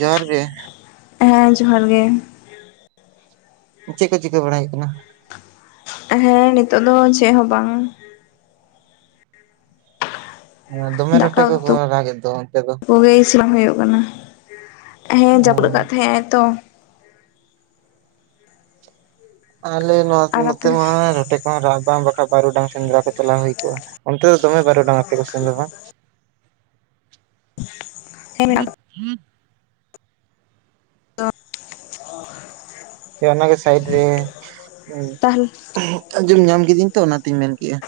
ᱡᱚᱦᱟᱸᱨ ᱜᱮ ᱦᱮᱸ ᱡᱚᱦᱟᱸᱨ ᱜᱮ ᱪᱮᱫ ᱠᱚ ᱪᱤᱠᱟᱹ ᱵᱟᱲᱟᱭ ᱦᱳᱭᱳᱜ ᱠᱟᱱᱟ ᱦᱮᱸ ᱱᱤᱛᱚᱜ ᱫᱚ ᱪᱮᱫ ᱦᱚᱸ ᱵᱟᱝ ᱫᱚᱢᱮ ᱫᱟᱠᱟ ᱨᱚᱴᱮ ᱩᱛᱩ ᱠᱚᱠᱚ ᱨᱟᱜᱮᱫ ᱫᱚ ᱚᱱᱛᱮ ᱫᱚ? ᱠᱚ ᱜᱮ ᱤᱥᱤᱱ ᱦᱩᱭᱩᱜ ᱠᱟᱱᱟ ᱦᱮᱸ ᱡᱟᱹᱯᱩᱫ ᱞᱟᱫ ᱛᱟᱸᱦᱮᱜ ᱟᱭ ᱛᱚ ᱟᱞᱮ ᱱᱚᱣᱟ ᱟᱨ ᱱᱚᱛᱮ ᱟᱯᱮ ᱢᱟ ᱨᱚᱴᱮ ᱠᱚᱦᱚ ᱨᱟᱜ ᱵᱟᱝ ᱨᱟᱠᱟᱵ ᱵᱟᱨᱩᱰᱟᱝ ᱥᱮᱸᱫᱽᱨᱟ ᱠᱚ ᱪᱟᱞᱟᱣ ᱦᱩᱭ ᱠᱚᱜ ᱟ ᱚᱱᱛᱮ ᱫᱚ ᱫᱚᱢᱮ ᱵᱟᱨᱩᱰᱟᱝ ᱟᱯᱮ ᱠᱚᱥᱮᱱ ᱫᱚ ᱵᱟᱝ ᱦᱮᱸ ᱢᱮᱱᱟᱜ [unintelligible] ᱫᱚ [unintelligible] ᱚᱱᱟᱜᱮ ᱥᱟᱭᱤᱰ ᱨᱮ ᱛᱟᱦᱚᱞᱮ ᱟᱸᱡᱚᱢ ᱧᱟᱢ ᱠᱤᱫᱤᱹᱧ ᱛᱚ ᱚᱱᱟᱛᱤᱧ ᱢᱮᱱ ᱠᱮᱜ-ᱟ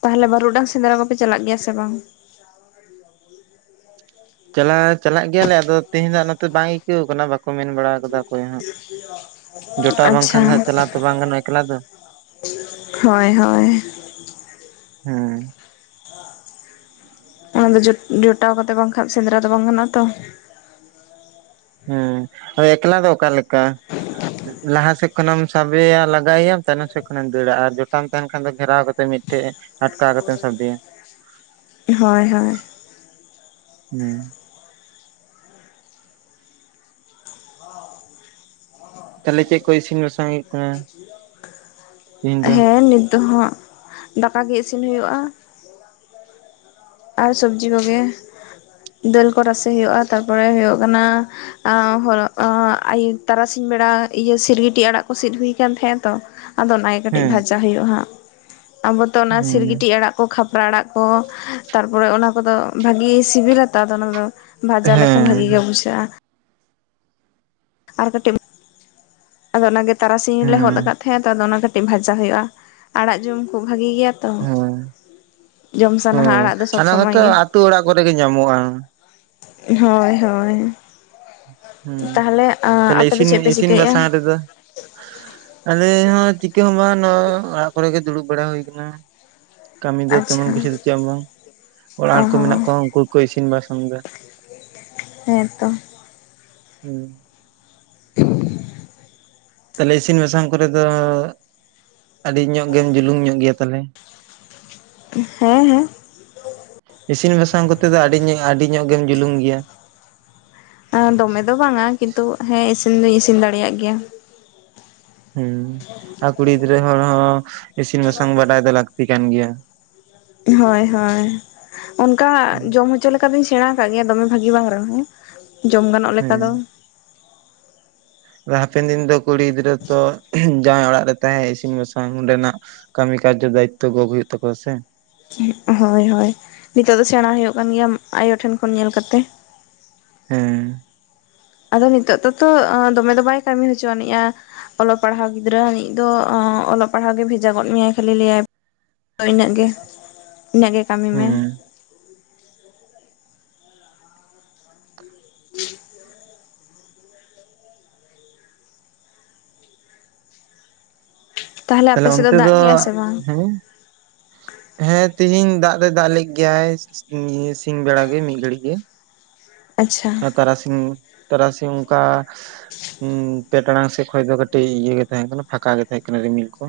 ᱛᱟᱦᱚᱞᱮ ᱵᱟᱹᱨᱩᱰᱟᱝ ᱥᱮᱸᱫᱽᱨᱟ ᱠᱚᱯᱮ ᱪᱟᱞᱟᱜ ᱜᱮᱭᱟ ᱥᱮ ᱵᱟᱝ ᱪᱟᱞᱟᱜ ᱪᱟᱞᱟᱜ ᱜᱮᱭᱟ ᱞᱮ ᱟᱫᱚ ᱛᱤᱦᱤᱧ ᱫᱚ ᱱᱚᱛᱮ ᱵᱟᱝ ᱟᱹᱭᱠᱟᱹᱣ ᱠᱟᱱᱟ ᱵᱟᱠᱚ ᱢᱮᱱ ᱵᱟᱲᱟ ᱟᱠᱟᱫᱟ ᱚᱠᱚᱭ ᱦᱚᱸ [unintelligible] ᱡᱚᱴᱟᱣ ᱵᱟᱝ ᱟᱪᱪᱷᱟ ᱠᱷᱟᱱ ᱫᱚ ᱦᱟᱸᱜ ᱪᱟᱞᱟᱣ ᱛᱚ ᱵᱟᱝ ᱜᱟᱱᱚᱜᱼ ᱟ ᱮᱠᱞᱟ ᱫᱚ ᱦᱳᱭ ᱦᱳᱭ ᱦᱩᱸ ᱚᱱᱟ ᱫᱚ ᱡᱚᱴᱟᱣ ᱠᱟᱛᱮᱫ ᱵᱟᱝ ᱠᱷᱟᱱ ᱥᱮᱸᱫᱽᱨᱟ ᱫᱚ ᱵᱟᱝ ᱜᱟᱱᱚᱜ ᱼᱟ ᱛᱚ ᱦᱩᱸ ᱮᱠᱞᱟ ᱫᱚ ᱚᱠᱟ ᱞᱮᱠᱟ ᱞᱟᱦᱟ ᱥᱮᱫ ᱠᱷᱚᱱᱮᱢ ᱥᱟᱵᱮᱭᱟ ᱞᱟᱜᱟᱭᱮᱟᱢ ᱛᱟᱭᱱᱚᱢ ᱥᱮᱫ ᱠᱷᱚᱱᱮᱢ ᱫᱟᱹᱲᱟ ᱟᱨ ᱡᱚᱴᱟᱢ ᱛᱟᱦᱮᱱ ᱠᱷᱟᱱ ᱜᱷᱮᱨᱟᱣ ᱠᱟᱛᱮ ᱢᱤᱫ ᱴᱷᱮᱡᱼᱼ ᱟᱴᱠᱟᱣ ᱠᱟᱛᱮᱢ ᱥᱟᱵᱮᱭᱟ ᱦᱳᱭ ᱦᱳᱭ ᱦᱮᱸ ᱛᱟᱦᱚᱞᱮ ᱪᱮᱫ ᱠᱚ ᱤᱥᱤᱱ ᱵᱟᱥᱟᱝ ᱦᱩᱭᱩᱜ ᱠᱟᱱᱟ ᱛᱤᱦᱤᱧ ᱫᱚ ᱦᱮᱸ ᱱᱤᱛ ᱫᱚᱦᱟᱸᱜ ᱫᱟᱠᱟ ᱜᱮ ᱤᱥᱤᱱ ᱦᱩᱭᱩᱜᱼᱟ ᱟᱨ ᱥᱚᱵᱽᱡᱤ ᱠᱚᱜᱮ ᱫᱟᱹᱞ ᱠᱚ ᱨᱟᱥᱮ ᱦᱩᱭᱩᱜᱼᱟ ᱛᱟᱨᱯᱚᱨᱮ ᱦᱩᱭᱩᱜ ᱠᱟᱱᱟ ᱦᱚᱨᱚᱜ ᱛᱟᱨᱟᱥᱤᱧ ᱵᱮᱲᱟ ᱤᱭᱟᱹ ᱥᱤᱨᱜᱤᱴᱤᱡ ᱟᱲᱟᱜ ᱠᱚ ᱥᱤᱫ ᱦᱩᱭ ᱟᱠᱟᱱ ᱛᱟᱦᱮᱸᱱᱟ ᱛᱚ ᱟᱫᱚ ᱚᱱᱟᱜᱮ ᱠᱟᱹᱴᱤᱡ ᱦᱮᱸ ᱵᱷᱟᱡᱟ ᱦᱩᱭᱩᱜᱼᱟ ᱦᱟᱸᱜ ᱟᱵᱚ ᱛᱚ ᱚᱱᱟ ᱦᱮᱸ ᱥᱤᱨᱜᱤᱴᱤ ᱟᱲᱟᱜ ᱠᱚ ᱠᱷᱟᱯᱨᱟ ᱟᱲᱟᱜ ᱠᱚ ᱛᱟᱨᱯᱚᱨᱮ ᱚᱱᱟ ᱠᱚᱫᱚ ᱵᱷᱟᱜᱮ ᱥᱤᱵᱤᱞᱟ ᱛᱚ ᱟᱫᱚ ᱚᱱᱟᱫᱚ ᱵᱷᱟᱡᱟ ᱞᱮᱠᱷᱟᱱ ᱵᱷᱟᱜᱤ ᱜᱮ ᱵᱩᱡᱷᱟᱹᱜᱼᱟ ᱟᱨ ᱠᱟᱹᱴᱤᱡ ᱟᱫᱚ ᱚᱱᱟᱜᱮ ᱛᱟᱨᱟᱥᱤᱧ ᱞᱮ ᱦᱚᱫ ᱟᱠᱟᱫᱟ ᱦᱮᱸ ᱛᱚ ᱚᱱᱟ ᱠᱟᱹᱴᱤᱡ ᱵᱷᱟᱡᱟ ᱦᱩᱭᱩᱜᱼᱟ ᱟᱲᱟᱜ ᱡᱚᱢ ᱠᱚ ᱵᱷᱟᱜᱤ ᱜᱮᱭᱟ ᱛᱚ ᱦᱳᱭ ᱡᱚᱢ ᱥᱟᱱᱟᱣᱟ ᱦᱳᱭ ᱟᱲᱟᱜ ᱫᱚ ᱥᱚᱵᱽ ᱚᱱᱟ ᱥᱚᱢᱚᱭ ᱠᱚᱛᱚ ᱜᱮ ᱟᱹᱛᱩ ᱚᱲᱟᱜ ᱠᱚᱨᱮ ᱜᱮ ᱧᱟᱢᱚᱜᱼᱟ ᱦᱳᱭ ᱦᱳᱭ ᱦᱮᱸ ᱛᱟᱦᱚᱞᱮ ᱛᱟᱦᱞᱮ ᱟᱯᱮ ᱫᱚ ᱤᱥᱤᱱ ᱪᱮᱫ ᱯᱮ ᱤᱥᱤᱱ ᱪᱤᱠᱟᱹᱭᱮᱫᱼᱟ ᱵᱟᱥᱟᱝ ᱨᱮ ᱫᱚ ᱟᱞᱮ ᱦᱚᱸ ᱪᱤᱠᱟᱹ ᱦᱚᱸ ᱵᱟᱝ ᱱᱚᱣᱟ ᱚᱲᱟᱜ ᱠᱚᱨᱮ ᱜᱮ ᱫᱩᱲᱩᱵ ᱵᱟᱲᱟ ᱦᱩᱭ ᱟᱠᱟᱱᱟ ᱠᱟᱹᱢᱤ ᱫᱚ ᱛᱮᱢᱚᱱ ᱟᱪᱪᱷᱟ ᱠᱤᱪᱷᱩ ᱫᱚ ᱪᱮᱫ ᱦᱚᱸ ᱵᱟᱝ ᱚᱲᱟᱜ ᱚ ᱦᱚᱲ ᱠᱚ ᱢᱮᱱᱟᱜ ᱦᱚᱸ ᱠᱚᱣᱟ ᱩᱱᱠᱩ ᱜᱮ ᱠᱚ ᱤᱥᱤᱱ ᱵᱟᱥᱟᱝ ᱮᱫᱟ [unintelligible] ᱦᱮᱸᱛᱚ ᱦᱮᱸ [unintelligible] ᱛᱟᱦᱞᱮ ᱤᱥᱤᱱ ᱵᱟᱥᱟᱝ ᱠᱚᱨᱮ ᱫᱚ ᱟᱹᱰᱤ ᱧᱚᱜ ᱜᱮᱢ ᱡᱩᱞᱩᱢ ᱧᱚᱜ ᱜᱮᱭᱟ ᱛᱟᱦᱞᱮ ᱦᱮᱸ ᱦᱮᱸ ᱤᱥᱤᱱ ᱵᱟᱥᱟᱝ ᱠᱚᱛᱮ ᱫᱚ ᱟᱹᱰᱤ ᱧᱚᱜ ᱟᱹᱰᱤ ᱧᱚᱜ ᱜᱮᱢ ᱡᱩᱞᱩᱢ ᱜᱮᱭᱟ ᱫᱚᱢᱮ ᱫᱚ ᱵᱟᱝ ᱟ ᱠᱤᱱᱛᱩ ᱦᱮᱸ ᱤᱥᱤᱱ ᱫᱩᱧ ᱤᱥᱤᱱ ᱫᱟᱲᱮᱭᱟᱜ ᱜᱮᱭᱟ ᱦᱮᱸ ᱟᱨ ᱠᱩᱲᱤ ᱜᱤᱫᱽᱨᱟᱹ ᱦᱚᱲ ᱦᱚᱸ ᱤᱥᱤᱱ ᱵᱟᱥᱟᱝ ᱵᱟᱰᱟᱭ ᱫᱚ ᱞᱟᱹᱠᱛᱤ ᱠᱟᱱ ᱜᱮᱭᱟ ᱦᱳᱭ ᱦᱳᱭ ᱚᱱᱠᱟ ᱡᱚᱢ ᱦᱚᱪᱚ ᱞᱮᱠᱟ ᱫᱚᱧ ᱥᱮᱲᱟ ᱟᱠᱟᱫ ᱜᱮᱭᱟ ᱫᱚᱢᱮ ᱵᱷᱟᱜᱤ ᱵᱟᱝ ᱨᱮᱦᱚᱸ ᱡᱚᱢ ᱜᱟᱱᱚᱜ ᱞᱮᱠᱟ ᱦᱮᱸ ᱫᱚ ᱦᱟᱯᱮᱱ ᱫᱤᱱ ᱫᱚ ᱠᱩᱲᱤ ᱜᱤᱫᱽᱨᱟᱹ ᱛᱚ ᱡᱟᱶᱟᱭ ᱚᱲᱟᱜ ᱨᱮ ᱛᱟᱦᱮᱸ ᱤᱥᱤᱱ ᱵᱟᱥᱟᱝ ᱚᱸᱰᱮᱱᱟᱜ ᱠᱟᱹᱢᱤ ᱠᱟᱨᱡᱚ ᱫᱟᱭᱤᱛᱛᱚ ᱜᱚᱜ ᱦᱩᱭᱩᱜ ᱛᱟᱠᱚᱣᱟ ᱥᱮ ᱦᱳᱭ ᱦᱳᱭ ᱱᱤᱛᱚᱜ ᱫᱚ ᱥᱮᱬᱟ ᱦᱩᱭᱩᱜ ᱠᱟᱱ ᱜᱮᱭᱟ ᱟᱭᱳ ᱴᱷᱮᱱ ᱠᱷᱚᱱ ᱧᱮᱞ ᱠᱟᱛᱮ ᱦᱮᱸ ᱟᱫᱚ ᱱᱤᱛᱚᱜ ᱫᱚᱛᱚ ᱫᱚᱢᱮ ᱫᱚ ᱵᱟᱭ ᱠᱟᱹᱢᱤ ᱦᱚᱪᱚ ᱟᱹᱱᱤᱡᱼᱟ ᱚᱞᱚᱜ ᱯᱟᱲᱦᱟᱣ ᱜᱤᱫᱽᱨᱟᱹ ᱟᱹᱱᱤᱡ ᱫᱚ ᱚᱞᱚᱜ ᱯᱟᱲᱦᱟᱜ ᱜᱮ ᱵᱷᱮᱡᱟ ᱜᱚᱫ ᱢᱮᱭᱟᱭ ᱠᱷᱟᱹᱞᱤ ᱞᱟᱹᱭᱟᱭ ᱟᱫᱚ ᱤᱱᱟᱹᱜ ᱜᱮ ᱤᱱᱟᱹᱜ ᱜᱮ ᱠᱟᱹᱢᱤ ᱢᱮ ᱦᱮᱸ [inaudible] ᱛᱟᱦᱚᱞᱮ ᱟᱯᱮ ᱛᱟᱦᱞᱮ ᱥᱮᱫ ᱚᱱᱛᱮ ᱫᱟᱜ ᱫᱚ ᱠᱮᱜᱼᱟᱭ ᱥᱮ ᱵᱟᱝ ᱦᱮᱸ ᱦᱮᱸ ᱛᱤᱦᱤᱧ ᱫᱟᱜ ᱫᱚᱭ ᱫᱟᱜ ᱞᱮᱫ ᱜᱮᱭᱟ ᱥᱤᱧ ᱵᱮᱲᱟ ᱜᱮ ᱢᱤᱫ ᱜᱷᱟ. ᱲᱤᱡ ᱜᱮ ᱟᱪᱪᱷᱟ ᱟᱨ ᱛᱟᱨᱟᱥᱤᱝ ᱛᱟᱨᱟᱥᱤᱝ ᱚᱱᱠᱟ ᱦᱩᱸ ᱯᱮ ᱴᱟᱲᱟᱝ ᱥᱮᱫ ᱠᱷᱚᱱ ᱫᱚ ᱠᱟᱹᱴᱤᱡ ᱤᱭᱟᱹ ᱜᱮ ᱛᱟᱦᱮᱸ ᱠᱟᱱᱟ ᱯᱷᱟᱸᱠᱟ ᱜᱮ ᱛᱟᱦᱮᱸ ᱠᱟᱱᱟ ᱨᱤᱢᱤᱞ ᱠᱚ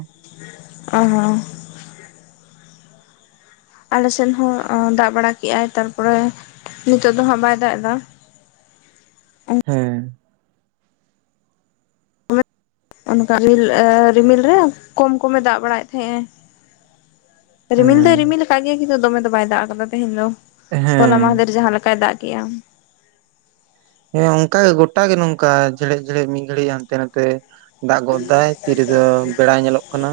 ᱚ ᱦᱚᱸ ᱟᱞᱮᱥᱮᱫ ᱦᱚᱸ ᱫᱟᱜ ᱵᱟᱲᱟ ᱠᱮᱜ ᱟᱭ ᱛᱟᱨᱯᱚᱨᱮ ᱱᱤᱛᱚᱜ ᱫᱚ ᱦᱟᱸᱜ ᱵᱟᱭ ᱫᱟᱜ ᱮᱫᱟ ᱦᱮᱸ ᱚᱱᱠᱟ ᱨᱤᱞ ᱨᱤᱢᱤᱞ ᱨᱮ ᱠᱚᱢ ᱠᱚᱢᱮ ᱫᱟᱜ ᱵᱟᱲᱟᱭᱮᱫ ᱛᱟᱦᱮᱸᱫ -ᱮ ᱨᱤᱢᱤᱞ ᱦᱩᱸ ᱫᱚᱭ ᱨᱤᱢᱤᱞ ᱟᱠᱟᱴᱟᱜ ᱜᱮᱭᱟ ᱠᱤᱱᱛᱩ ᱫᱚᱢᱮ ᱫᱚ ᱵᱟᱭ ᱫᱟᱜ ᱟᱠᱟᱫᱟ ᱛᱮᱦᱮᱧ ᱫᱚ ᱦᱮᱸ ᱦᱚᱞᱦᱟ ᱢᱟᱦᱫᱮᱨ ᱡᱟᱦᱟᱸ ᱞᱮᱠᱟᱭ ᱫᱟᱜ ᱠᱮᱫᱼᱟ ᱦᱮᱸ ᱚᱱᱠᱟ ᱜᱮ ᱜᱚᱴᱟ ᱜᱮ ᱱᱚᱝᱠᱟ ᱡᱷᱮᱲᱮᱫ ᱡᱷᱮᱲᱮᱫ ᱢᱤᱫ ᱜᱷᱟᱹᱲᱤᱡ ᱦᱟᱱᱛᱮ ᱱᱟᱛᱮ ᱫᱟᱜ ᱜᱚᱫ ᱮᱫᱟᱭ ᱛᱤᱨᱮᱫᱚ ᱵᱮᱲᱟᱭ ᱧᱮᱞᱚᱜ ᱠᱟᱱᱟ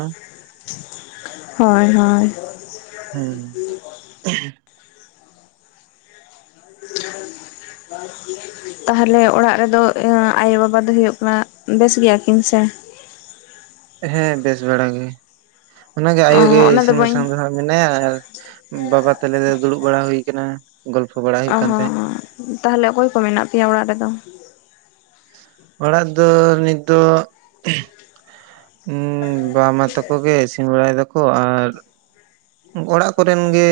ᱦᱳᱭ ᱦᱳᱭ [inaudible] ᱦᱩᱸ [unintelligible] [inaudible] ᱛᱟᱦᱞᱮ ᱚᱲᱟᱜ ᱨᱮᱫᱚ ᱟᱭᱳ ᱵᱟᱵᱟ ᱫᱚ ᱦᱩᱭᱩᱜ ᱠᱟᱱᱟ ᱵᱮᱥ ᱜᱮᱭᱟ ᱠᱤᱱ ᱥᱮ ᱦᱮᱸ ᱵᱮᱥ ᱵᱟᱲᱟᱜᱮ ᱚᱱᱟᱜᱮ ᱚ ᱟᱭᱳ ᱜᱮ ᱚᱱᱟ ᱤᱥᱤᱱ ᱵᱟᱹᱧ ᱵᱟᱥᱟᱝ ᱫᱚ ᱦᱟᱸᱜ ᱢᱮᱱᱟᱭᱟ ᱟᱨ ᱵᱟᱵᱟ ᱛᱟᱞᱮ ᱫᱚ ᱫᱩᱲᱩᱵ ᱵᱟᱲᱟ ᱦᱩᱭ ᱠᱟᱱᱟ ᱜᱚᱞᱯᱷᱚ ᱵᱟᱲᱟ ᱦᱩᱭᱩᱜ ᱚ ᱠᱟᱱ ᱦᱚᱸ ᱛᱟᱦᱮᱸᱫ ᱛᱟᱦᱚᱞᱮ ᱚᱠᱚᱭ ᱠᱚ ᱢᱮᱱᱟᱜ ᱯᱮᱭᱟ ᱚᱲᱟᱜ ᱨᱮᱫᱚ ᱚᱲᱟᱜ ᱫᱚ ᱱᱤᱛ ᱫᱚ ᱵᱟ ᱢᱟ ᱛᱟᱠᱚ ᱜᱮ ᱤᱥᱤᱱ ᱵᱟᱲᱟᱭ ᱫᱟᱠᱚ ᱟᱨ ᱚᱲᱟᱜ ᱠᱚᱨᱮᱱ ᱜᱮ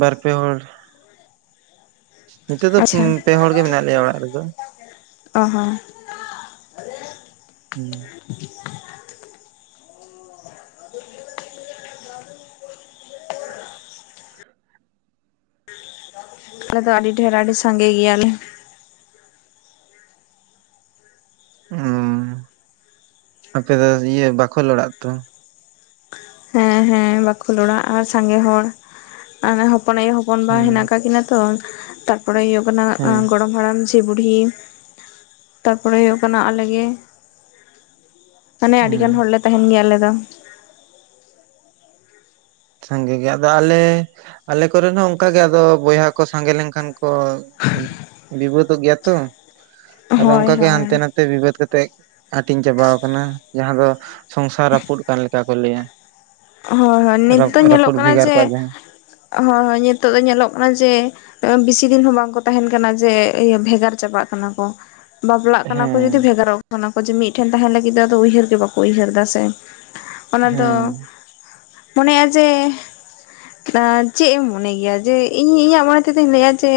ᱵᱟᱨᱯᱮ ᱦᱚᱲ ᱱᱤᱛᱚᱜ ᱫᱚ ᱟᱪᱪᱷᱟ ᱯᱮ ᱦᱚᱲ ᱜᱮ ᱢᱮᱱᱟᱜ ᱞᱮᱭᱟ ᱚᱲᱟᱜ ᱨᱮᱫᱚ ᱚ ᱦᱚ ᱦᱮᱸ [inaudible] ᱟᱞᱮ ᱫᱚ ᱟᱹᱰᱤ ᱰᱷᱮᱨ ᱟᱹᱰᱤ ᱥᱟᱸᱜᱮ ᱜᱮᱭᱟᱞᱮ ᱚ ᱟᱯᱮ ᱫᱚ ᱤᱭᱟᱹ ᱵᱟᱠᱷᱳᱞ ᱚᱲᱟᱜ ᱛᱚ ᱦᱮᱸ ᱦᱮᱸ ᱦᱮ ᱵᱟᱠᱷᱳᱞ ᱚᱲᱟᱜ ᱟᱨ ᱥᱟᱸᱜᱮ ᱦᱚᱲ ᱦᱚᱯᱚᱱ ᱟᱭᱳ ᱦᱚᱯᱚᱱ ᱦᱚᱯᱚᱱ ᱵᱟ ᱦᱩᱸ ᱦᱮᱱᱟᱜ ᱠᱟᱜ ᱠᱤᱱᱟ ᱛᱚ ᱛᱟᱨᱯᱚᱨᱮ ᱦᱩᱭᱩᱜ ᱠᱟᱱᱟ ᱦᱩᱸ ᱜᱚᱲᱚᱢ ᱦᱟᱲᱟᱢ ᱡᱷᱤ ᱵᱩᱰᱷᱤ ᱛᱟ ᱯᱚᱨᱮ ᱦᱩᱭᱩᱜ ᱠᱟᱱᱟ ᱟᱞᱮ ᱜᱮ ᱢᱟᱱᱮ ᱟᱹᱰᱤ ᱦᱩᱸ᱾ ᱜᱟᱱ ᱦᱚᱲᱞᱮ ᱛᱟᱸᱦᱮᱱ ᱜᱮᱭᱟ ᱟᱞᱮ ᱫᱚ ᱥᱟᱸᱜᱮ ᱜᱮ ᱟᱫᱚ ᱟᱞᱮ ᱟᱞᱮ ᱠᱚᱨᱮᱱ ᱦᱚᱸ ᱚᱱᱠᱟᱜᱮ ᱟᱫᱚ ᱵᱚᱭᱦᱟ ᱠᱚ ᱥᱟᱸᱜᱮ ᱞᱮᱱᱠᱷᱟᱱ ᱠᱚ ᱵᱤᱵᱟ. ᱛᱚᱜ ᱜᱮᱭᱟ ᱛᱚ ᱟᱫᱚ ᱦᱳᱭ ᱚᱱᱠᱟ ᱜᱮ ᱦᱳᱭ ᱦᱟᱱᱛᱮ ᱱᱟᱛᱮ ᱵᱤᱵᱟᱹᱫ ᱠᱟᱛᱮᱜ ᱦᱟᱹᱴᱤᱧ ᱪᱟᱵᱟᱣ ᱠᱟᱱᱟ ᱡᱟᱦᱟᱸ ᱫᱚ ᱥᱚᱝᱥᱟᱨ ᱨᱟᱹᱯᱩᱫ ᱠᱟᱱ ᱞᱮᱠᱟ ᱠᱚ ᱞᱟᱹᱭᱟ ᱦᱳᱭ ᱦᱳᱭ ᱱᱤᱛ ᱫᱚ ᱧᱮᱞᱚᱜ ᱨᱟᱹᱯᱩᱫ ᱠᱟᱱᱟ ᱵᱷᱮᱜᱟᱨ ᱡᱮ ᱠᱚᱣᱟ ᱡᱟᱦᱟᱸ ᱦᱳᱭ ᱦᱳᱭ ᱱᱤᱛᱚᱜ ᱫᱚ ᱧᱮᱞᱚᱜ ᱠᱟᱱᱟ ᱡᱮ ᱵᱤᱥᱤ ᱫᱤᱱ ᱦᱚᱸ ᱵᱟᱝᱠᱚ ᱛᱟᱦᱮᱸᱱ ᱠᱟᱱᱟ ᱡᱮ ᱤᱭᱟᱹ ᱵᱷᱮᱜᱟᱨ ᱪᱟᱵᱟᱜ ᱠᱟᱱᱟ ᱠᱚ ᱵᱟᱯᱞᱟᱜ ᱠᱟᱱᱟ ᱠᱚ ᱦᱮᱸ ᱵᱷᱮᱜᱟᱨᱚᱜ ᱠᱟᱱᱟ ᱠᱚ ᱡᱮ ᱢᱤᱫᱴᱷᱮᱱ ᱛᱟᱦᱮᱱ ᱞᱟᱹᱜᱤᱫ ᱫᱚ ᱟᱫᱚ ᱩᱭᱦᱟᱹᱨ ᱜᱮ ᱵᱟᱠᱚ ᱩᱭᱦᱟᱹᱨ ᱮᱫᱟ ᱥᱮ ᱚᱱᱟ ᱫᱚ ᱦᱮᱸ᱾ ᱢᱚᱱᱮᱼᱟ ᱡᱮ ᱪᱮᱫ ᱮᱢ ᱢᱚᱱᱮ ᱜᱮᱭᱟ ᱡᱮ ᱤᱧ ᱤᱧᱟᱹᱜ ᱢᱚᱱᱮ ᱛᱮᱫᱚᱧ ᱞᱟᱹᱭᱟ ᱡᱮ